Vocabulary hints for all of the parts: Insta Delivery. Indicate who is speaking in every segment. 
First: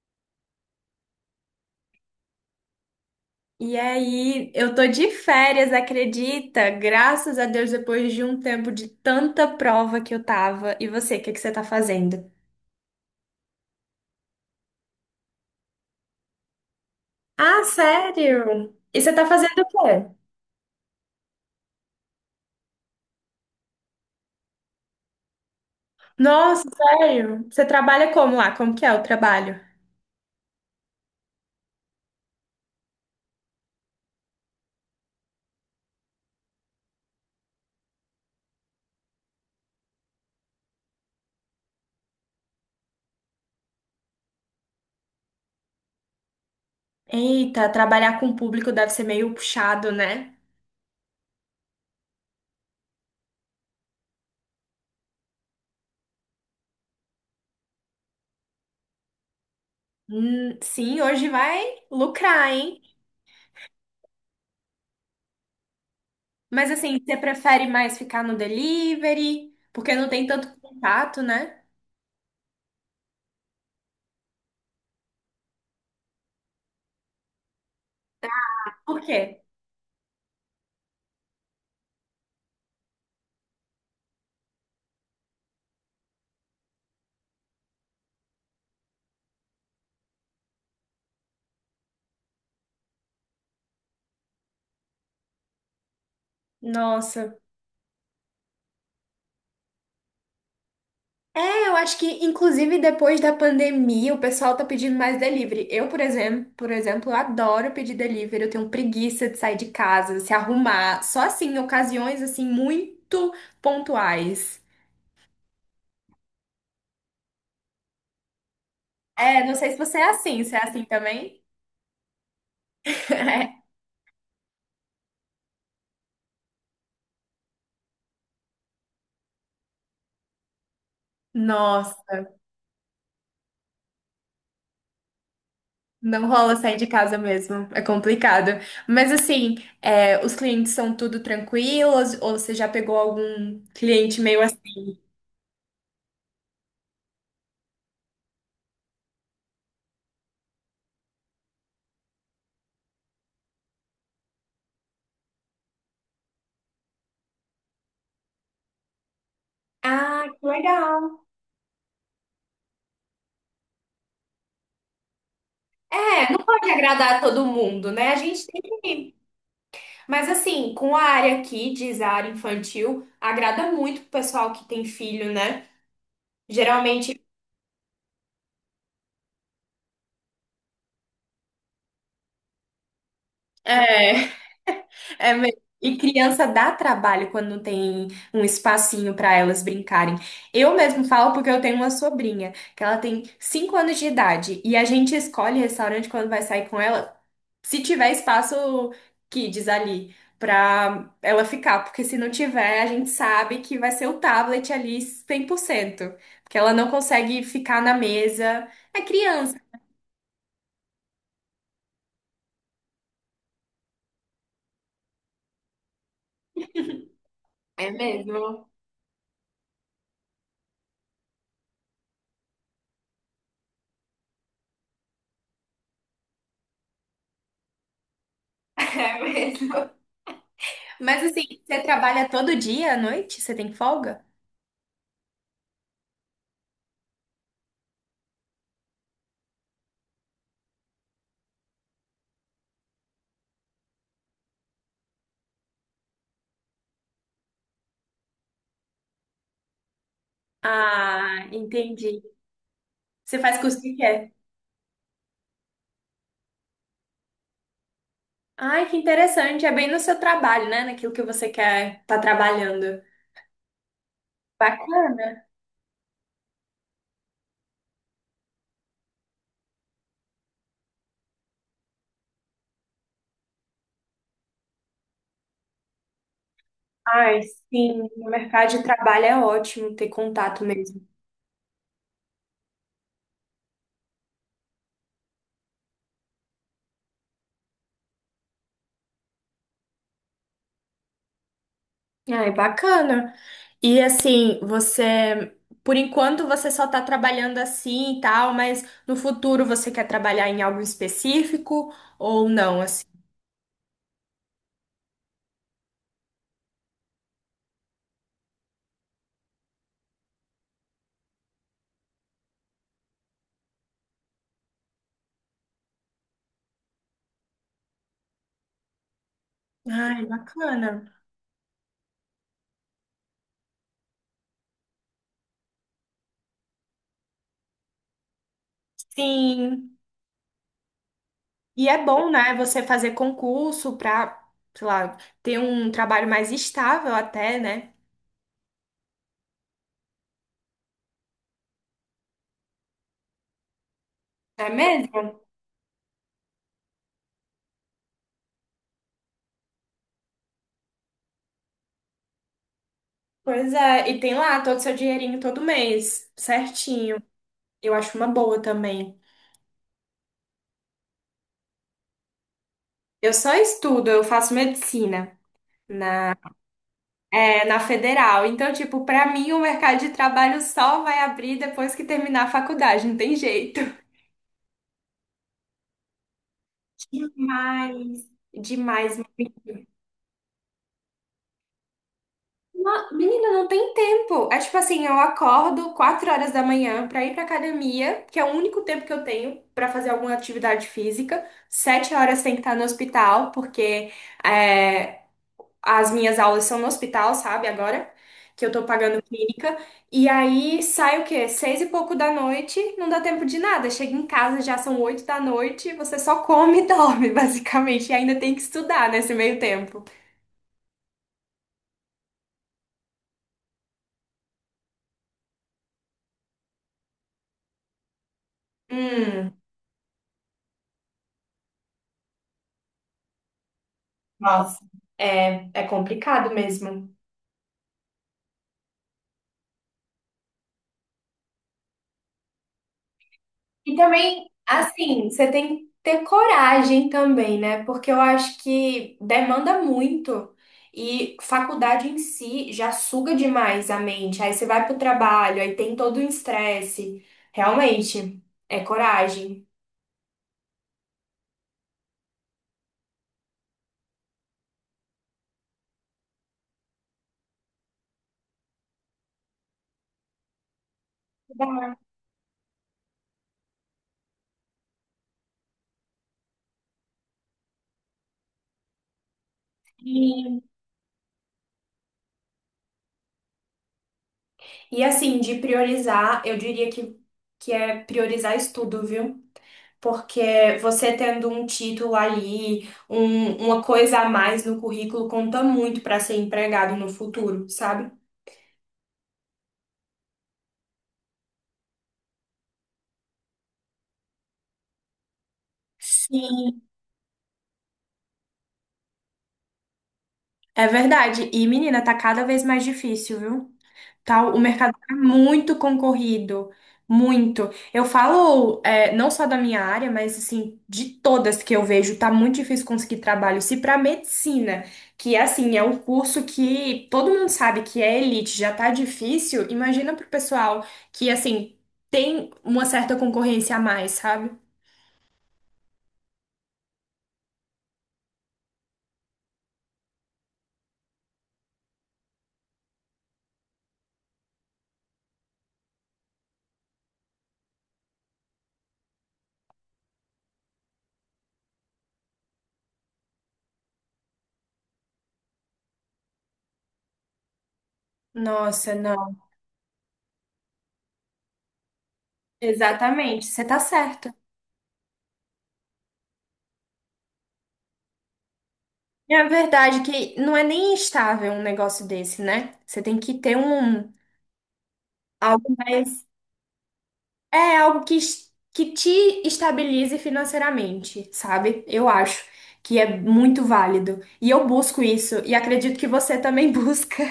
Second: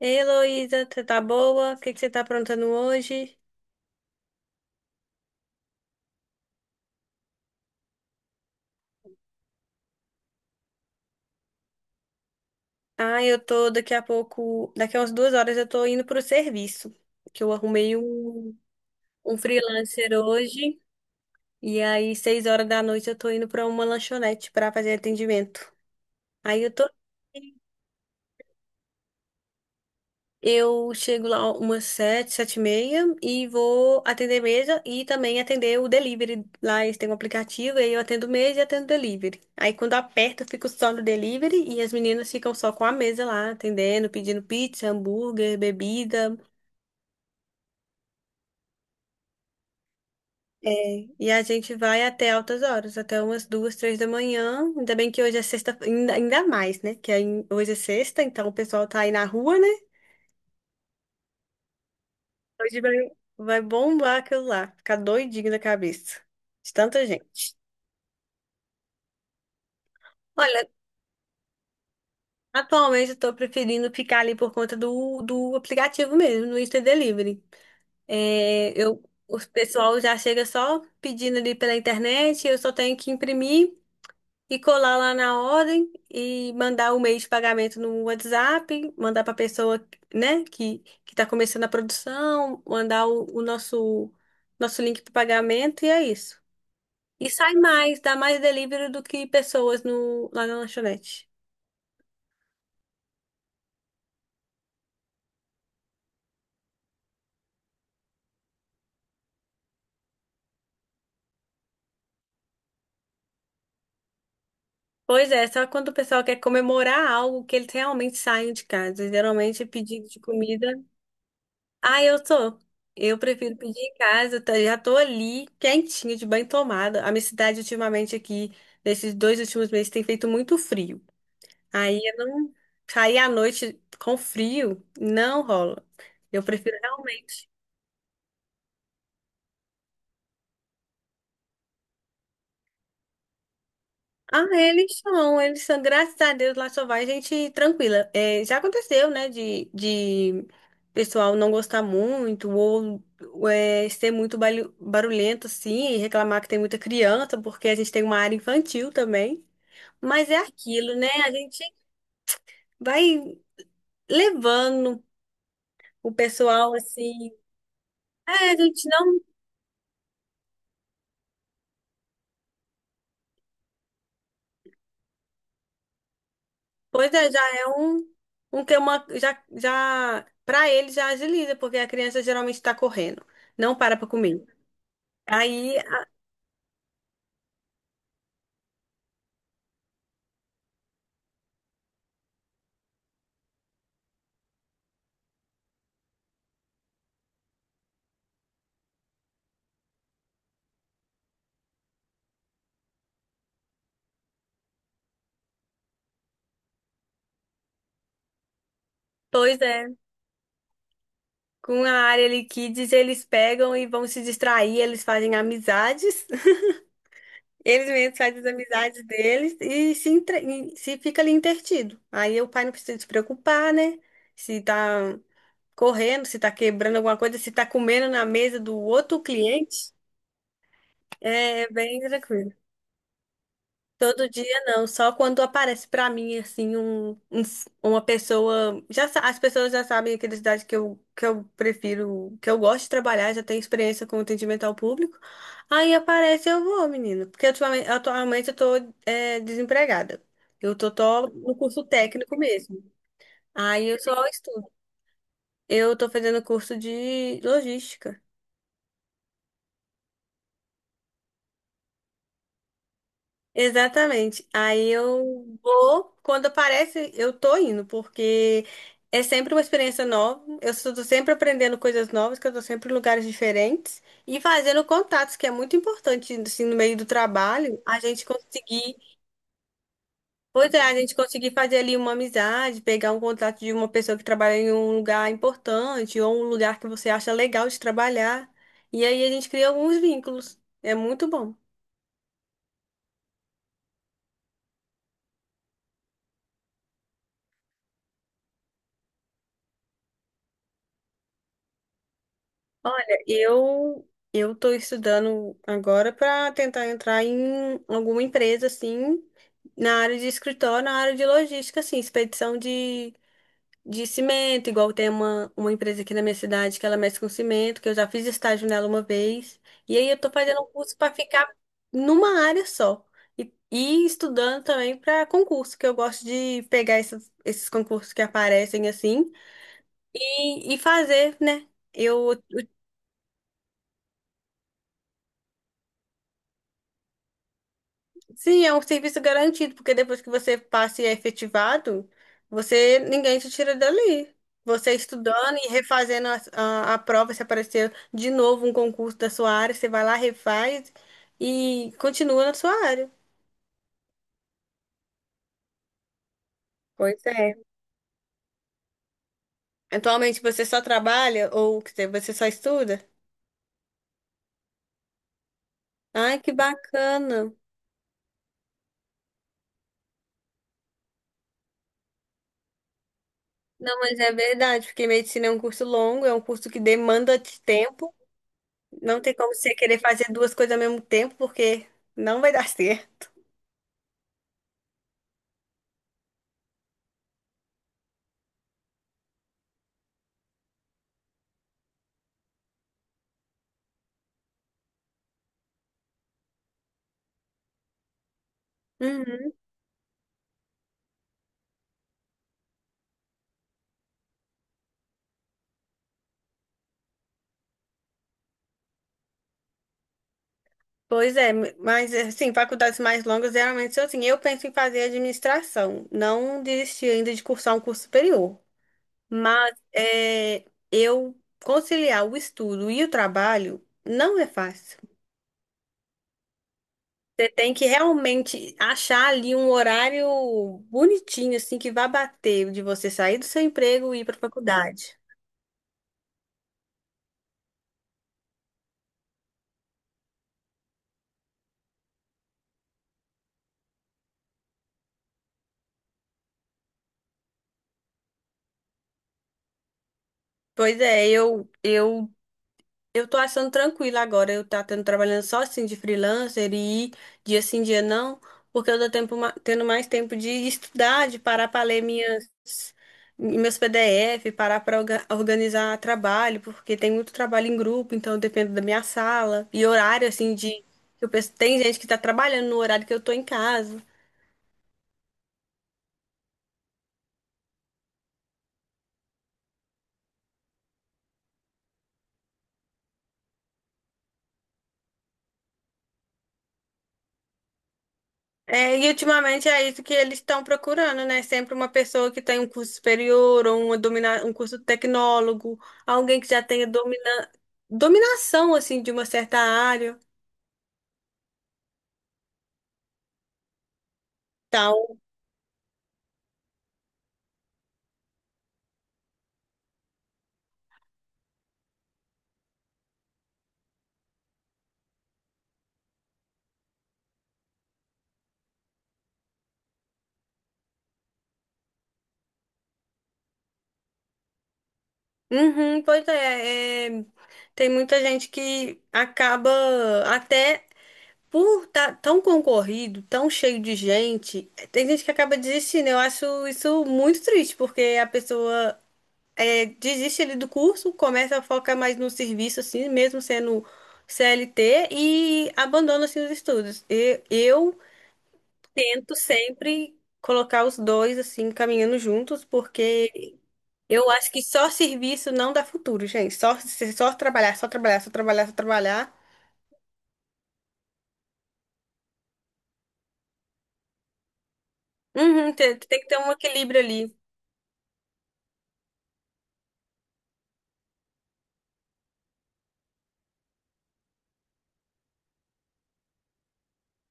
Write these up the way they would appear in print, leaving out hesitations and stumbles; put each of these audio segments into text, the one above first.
Speaker 1: Ei, Heloísa, você tá boa? O que que você tá aprontando hoje?
Speaker 2: E aí, eu tô de férias, acredita? Graças a Deus, depois de um tempo de tanta prova que eu tava. E você, o que que você tá fazendo?
Speaker 1: Ah, eu tô daqui a pouco, daqui a umas 2 horas eu tô indo pro serviço, que eu
Speaker 2: Ah,
Speaker 1: arrumei
Speaker 2: sério? E você tá
Speaker 1: um
Speaker 2: fazendo o
Speaker 1: freelancer
Speaker 2: quê?
Speaker 1: hoje, e aí 6 horas da noite eu tô indo pra uma lanchonete pra fazer atendimento. Aí
Speaker 2: Nossa,
Speaker 1: eu tô
Speaker 2: sério? Você trabalha como lá? Como que é o trabalho?
Speaker 1: Eu chego lá umas 7, 7:30 e vou atender mesa e também atender o delivery. Lá eles têm um aplicativo, aí eu atendo mesa e atendo delivery. Aí quando aperto, eu fico só no delivery e as meninas ficam só com a mesa lá, atendendo, pedindo pizza, hambúrguer, bebida.
Speaker 2: Eita, trabalhar com o público deve ser meio puxado, né?
Speaker 1: É, e a gente vai até altas horas, até umas 2, 3 da manhã. Ainda bem que hoje é sexta, ainda mais, né? Que aí hoje é sexta, então o pessoal tá aí na rua, né?
Speaker 2: Sim, hoje vai lucrar,
Speaker 1: Hoje
Speaker 2: hein?
Speaker 1: vai, vai bombar aquilo lá, ficar doidinho da cabeça
Speaker 2: Mas
Speaker 1: de
Speaker 2: assim,
Speaker 1: tanta
Speaker 2: você
Speaker 1: gente.
Speaker 2: prefere mais ficar no delivery? Porque não tem tanto
Speaker 1: Olha,
Speaker 2: contato, né?
Speaker 1: atualmente eu tô preferindo ficar ali por conta do aplicativo mesmo, no Insta Delivery. É,
Speaker 2: Por
Speaker 1: eu,
Speaker 2: quê?
Speaker 1: o pessoal já chega só pedindo ali pela internet, eu só tenho que imprimir e colar lá na ordem e mandar o meio de pagamento no WhatsApp, mandar para pessoa, né, que está começando a produção, mandar o nosso nosso link para pagamento e é isso. E
Speaker 2: Nossa.
Speaker 1: sai mais, dá mais delivery do que pessoas no, lá na lanchonete.
Speaker 2: Eu acho que, inclusive, depois da pandemia, o pessoal tá pedindo mais delivery. Eu, por exemplo, adoro pedir delivery. Eu tenho preguiça de sair de casa, se arrumar. Só assim, em ocasiões, assim, muito pontuais.
Speaker 1: Pois é, só quando o pessoal quer comemorar algo que eles realmente saem de casa.
Speaker 2: É, não
Speaker 1: Geralmente é
Speaker 2: sei se você
Speaker 1: pedido
Speaker 2: é
Speaker 1: de
Speaker 2: assim. Você é
Speaker 1: comida.
Speaker 2: assim também?
Speaker 1: Ah, eu tô. Eu prefiro pedir em casa, tá? Já tô ali, quentinha, de banho tomada. A minha cidade, ultimamente, aqui, nesses 2 últimos meses, tem feito muito frio. Aí
Speaker 2: Nossa,
Speaker 1: eu não Sair à noite com frio, não rola.
Speaker 2: não
Speaker 1: Eu
Speaker 2: rola
Speaker 1: prefiro
Speaker 2: sair de casa
Speaker 1: realmente.
Speaker 2: mesmo. É complicado. Mas, assim, é, os clientes são tudo tranquilos? Ou você já pegou algum cliente meio
Speaker 1: Ah,
Speaker 2: assim?
Speaker 1: eles são, graças a Deus, lá só vai gente tranquila. É, já aconteceu, né, de pessoal não gostar muito ou ser muito barulhento, assim, e reclamar que tem muita criança, porque a gente tem uma área infantil também.
Speaker 2: Ah,
Speaker 1: Mas é
Speaker 2: que
Speaker 1: aquilo, né?
Speaker 2: legal.
Speaker 1: A gente vai levando o
Speaker 2: É, não pode
Speaker 1: pessoal,
Speaker 2: agradar
Speaker 1: assim.
Speaker 2: todo mundo, né? A gente
Speaker 1: É, a
Speaker 2: tem
Speaker 1: gente
Speaker 2: que.
Speaker 1: não.
Speaker 2: Mas assim, com a área aqui, diz a área infantil, agrada muito o pessoal que tem filho, né?
Speaker 1: Pois
Speaker 2: Geralmente.
Speaker 1: é, já é um. Um que é uma, já, pra ele já agiliza, porque a criança geralmente tá correndo. Não para pra comer.
Speaker 2: É mesmo.
Speaker 1: Aí,
Speaker 2: E criança dá trabalho quando não tem um espacinho para elas brincarem. Eu mesmo falo porque eu tenho uma sobrinha, que ela tem 5 anos de idade, e a gente escolhe restaurante quando vai sair com ela, se tiver espaço kids ali pra ela ficar, porque se não tiver, a gente sabe que vai ser o tablet ali 100%, porque ela não consegue ficar na mesa. É criança.
Speaker 1: pois é, com a área ali kids, eles pegam e vão se distrair, eles fazem amizades, eles
Speaker 2: É
Speaker 1: mesmos fazem as
Speaker 2: mesmo.
Speaker 1: amizades deles e se fica ali entretido. Aí o pai não precisa se preocupar, né? Se tá correndo, se tá quebrando alguma coisa, se tá comendo na mesa do
Speaker 2: É
Speaker 1: outro
Speaker 2: mesmo.
Speaker 1: cliente,
Speaker 2: Mas assim,
Speaker 1: é
Speaker 2: você
Speaker 1: bem
Speaker 2: trabalha
Speaker 1: tranquilo.
Speaker 2: todo dia à noite? Você tem folga?
Speaker 1: Todo dia não, só quando aparece pra mim assim uma pessoa, as pessoas já sabem a idade que eu prefiro, que eu gosto de trabalhar, já tenho experiência com atendimento ao público. Aí aparece eu vou, menino, porque atualmente eu tô desempregada. Tô
Speaker 2: Ah,
Speaker 1: no curso
Speaker 2: entendi.
Speaker 1: técnico mesmo.
Speaker 2: Você faz curso
Speaker 1: Aí
Speaker 2: que
Speaker 1: eu só
Speaker 2: quer?
Speaker 1: estudo. Eu tô fazendo curso de logística.
Speaker 2: Ai, que interessante. É bem no seu trabalho, né? Naquilo que você quer tá trabalhando.
Speaker 1: Exatamente. Aí
Speaker 2: Bacana.
Speaker 1: eu vou, quando aparece, eu tô indo, porque é sempre uma experiência nova. Eu estou sempre aprendendo coisas novas, que eu tô sempre em lugares diferentes e fazendo contatos, que é muito importante, assim, no meio do
Speaker 2: Ai,
Speaker 1: trabalho,
Speaker 2: sim, no mercado de trabalho é ótimo ter contato
Speaker 1: pois é, a
Speaker 2: mesmo.
Speaker 1: gente conseguir fazer ali uma amizade, pegar um contato de uma pessoa que trabalha em um lugar importante ou um lugar que você acha legal de trabalhar. E aí a gente cria alguns vínculos. É muito bom.
Speaker 2: Ai, bacana. E assim, você, por enquanto você só tá trabalhando assim e tal, mas no futuro você quer trabalhar em algo específico ou não, assim?
Speaker 1: Olha, eu estou estudando agora para tentar entrar em alguma empresa assim na área de escritório, na área de logística, assim, de cimento, igual tem uma empresa aqui na minha cidade que ela mexe com cimento, que eu já fiz estágio nela uma vez. E aí eu
Speaker 2: Ai,
Speaker 1: estou fazendo um
Speaker 2: bacana.
Speaker 1: curso para ficar numa área só. E estudando também para concurso, que eu gosto de pegar esses concursos que aparecem assim
Speaker 2: Sim.
Speaker 1: e fazer, né?
Speaker 2: E é bom,
Speaker 1: Eu
Speaker 2: né, você fazer concurso para sei lá, ter um trabalho mais estável até, né?
Speaker 1: Sim, é um serviço garantido, porque depois que você passa e é efetivado, você ninguém te tira dali.
Speaker 2: É
Speaker 1: Você
Speaker 2: mesmo?
Speaker 1: estudando e refazendo a prova, se aparecer de novo um concurso da sua área, você vai lá, refaz e continua na sua área.
Speaker 2: Pois é, e tem lá todo o seu dinheirinho todo mês, certinho.
Speaker 1: Pois é.
Speaker 2: Eu acho uma boa também.
Speaker 1: Atualmente você só trabalha ou quer dizer, você só estuda?
Speaker 2: Eu só estudo, eu faço medicina na,
Speaker 1: Ai, que bacana.
Speaker 2: é, na federal. Então, tipo, pra mim o mercado de trabalho só vai abrir depois que terminar a faculdade, não tem jeito.
Speaker 1: Não, mas é verdade, porque medicina é um curso longo, é um curso que demanda de tempo.
Speaker 2: Demais. Demais.
Speaker 1: Não tem como você querer fazer duas coisas ao mesmo tempo, porque não vai dar certo.
Speaker 2: Menina, não tem tempo. É tipo assim, eu acordo 4 horas da manhã pra ir pra academia, que é o único tempo que eu tenho pra fazer alguma atividade física. 7 horas tem que estar no hospital, porque é, as minhas aulas são no hospital, sabe? Agora que eu tô pagando
Speaker 1: Uhum.
Speaker 2: clínica. E aí sai o quê? Seis e pouco da noite, não dá tempo de nada. Chega em casa, já são 8 da noite, você só come e dorme, basicamente. E ainda tem que estudar nesse meio tempo.
Speaker 1: Pois é, mas assim, faculdades mais longas geralmente são assim. Eu penso em fazer administração, não desisti ainda de cursar um curso superior,
Speaker 2: Hum.
Speaker 1: mas é, eu conciliar o estudo e o trabalho não é
Speaker 2: Nossa,
Speaker 1: fácil.
Speaker 2: é, é complicado mesmo.
Speaker 1: Você tem que realmente achar ali um horário bonitinho, assim, que vá bater de você sair do seu
Speaker 2: E
Speaker 1: emprego e ir para a
Speaker 2: também,
Speaker 1: faculdade.
Speaker 2: assim, você tem que ter coragem também, né? Porque eu acho que demanda muito. E faculdade em si já suga demais a mente. Aí você vai pro trabalho, aí tem todo o estresse. Realmente, é coragem.
Speaker 1: Pois é, eu tô achando tranquilo agora. Eu tá tendo trabalhando só assim de freelancer e ir dia sim, dia não, porque eu tô tendo mais tempo de estudar, de parar para ler minhas meus PDF, parar para organizar trabalho, porque tem muito trabalho em grupo, então depende da minha sala e horário assim
Speaker 2: E,
Speaker 1: de tem gente que tá trabalhando no horário que eu tô em casa.
Speaker 2: e assim, de priorizar, eu diria que é priorizar estudo, viu? Porque você tendo um título ali, um- uma coisa a mais no currículo, conta muito para ser empregado no futuro, sabe?
Speaker 1: É, e ultimamente é isso que eles estão procurando, né? Sempre uma pessoa que tem um curso superior ou um curso tecnólogo, alguém que já
Speaker 2: Sim,
Speaker 1: dominação, assim, de uma certa área,
Speaker 2: é verdade. E, menina, tá cada vez mais difícil, viu? Tal, o mercado está
Speaker 1: tal.
Speaker 2: muito concorrido, muito. Eu falo, é, não só da minha área, mas assim, de todas que eu vejo, tá muito difícil conseguir trabalho. Se para medicina, que assim, é um curso que todo mundo sabe que é elite, já tá difícil, imagina pro pessoal que assim, tem uma certa concorrência a mais, sabe?
Speaker 1: Uhum, tem muita gente que acaba até por estar tão concorrido, tão cheio de gente, tem gente que acaba desistindo. Eu acho isso muito triste, porque a pessoa desiste ali do curso, começa a focar mais no serviço, assim, mesmo sendo CLT, e abandona, assim, os estudos. E eu
Speaker 2: Nossa,
Speaker 1: tento
Speaker 2: não.
Speaker 1: sempre colocar os dois, assim, caminhando juntos,
Speaker 2: Exatamente,
Speaker 1: porque
Speaker 2: você tá
Speaker 1: eu
Speaker 2: certa.
Speaker 1: acho que só serviço não dá futuro, gente. Só trabalhar, só trabalhar, só trabalhar, só
Speaker 2: É
Speaker 1: trabalhar.
Speaker 2: a verdade é que não é nem estável um negócio desse, né? Você tem que ter um
Speaker 1: Uhum,
Speaker 2: algo
Speaker 1: tem
Speaker 2: mais.
Speaker 1: que ter um equilíbrio ali.
Speaker 2: É algo que, es- que te estabilize financeiramente, sabe? Eu acho que é muito válido. E eu busco isso, e acredito que você também busca.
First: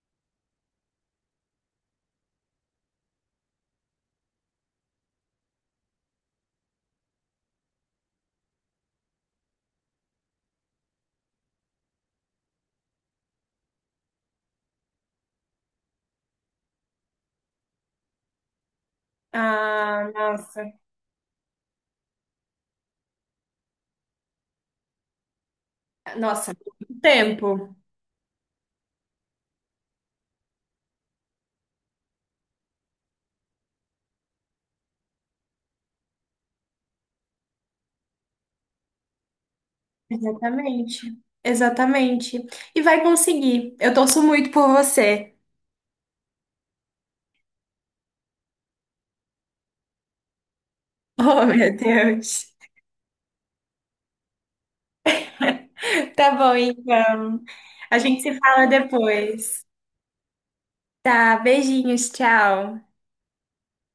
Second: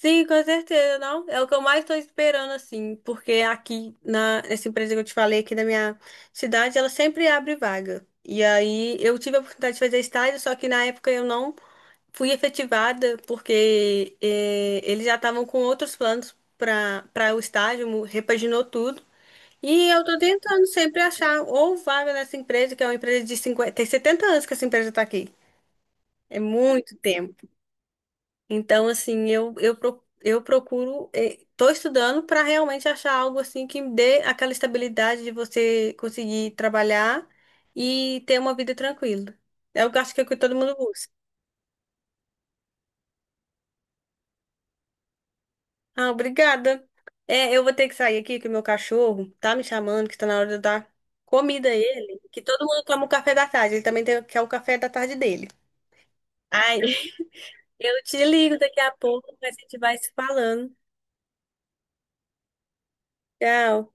Speaker 1: Sim, com certeza, não. É o que eu mais estou esperando, assim, porque nessa empresa que eu te falei, aqui da minha cidade, ela sempre abre vaga. E aí eu tive a oportunidade de fazer estágio, só que na época eu não fui efetivada, porque eles já estavam com outros planos para o estágio, repaginou tudo. E eu
Speaker 2: Ah,
Speaker 1: tô
Speaker 2: nossa.
Speaker 1: tentando sempre achar ou vaga nessa empresa, que é uma empresa de 50 tem 70 anos que essa empresa está aqui. É
Speaker 2: Nossa, muito
Speaker 1: muito
Speaker 2: tempo.
Speaker 1: então, eu procuro, estou estudando para realmente achar algo assim que me dê aquela estabilidade de você conseguir trabalhar e ter uma vida tranquila. Eu acho que é o que todo mundo busca.
Speaker 2: Exatamente. Exatamente. E vai conseguir. Eu torço muito por você.
Speaker 1: Ah, obrigada. É, eu vou ter que sair aqui, que o meu cachorro tá me chamando, que está na hora de eu dar
Speaker 2: Oh,
Speaker 1: comida a
Speaker 2: meu
Speaker 1: ele, que
Speaker 2: Deus.
Speaker 1: todo mundo toma o café da tarde, ele também tem, quer o café da tarde dele.
Speaker 2: Tá bom,
Speaker 1: Ai,
Speaker 2: então.
Speaker 1: eu
Speaker 2: A gente
Speaker 1: te
Speaker 2: se
Speaker 1: ligo
Speaker 2: fala
Speaker 1: daqui a pouco, mas a
Speaker 2: depois.
Speaker 1: gente vai se falando.
Speaker 2: Tá, beijinhos, tchau.
Speaker 1: Tchau.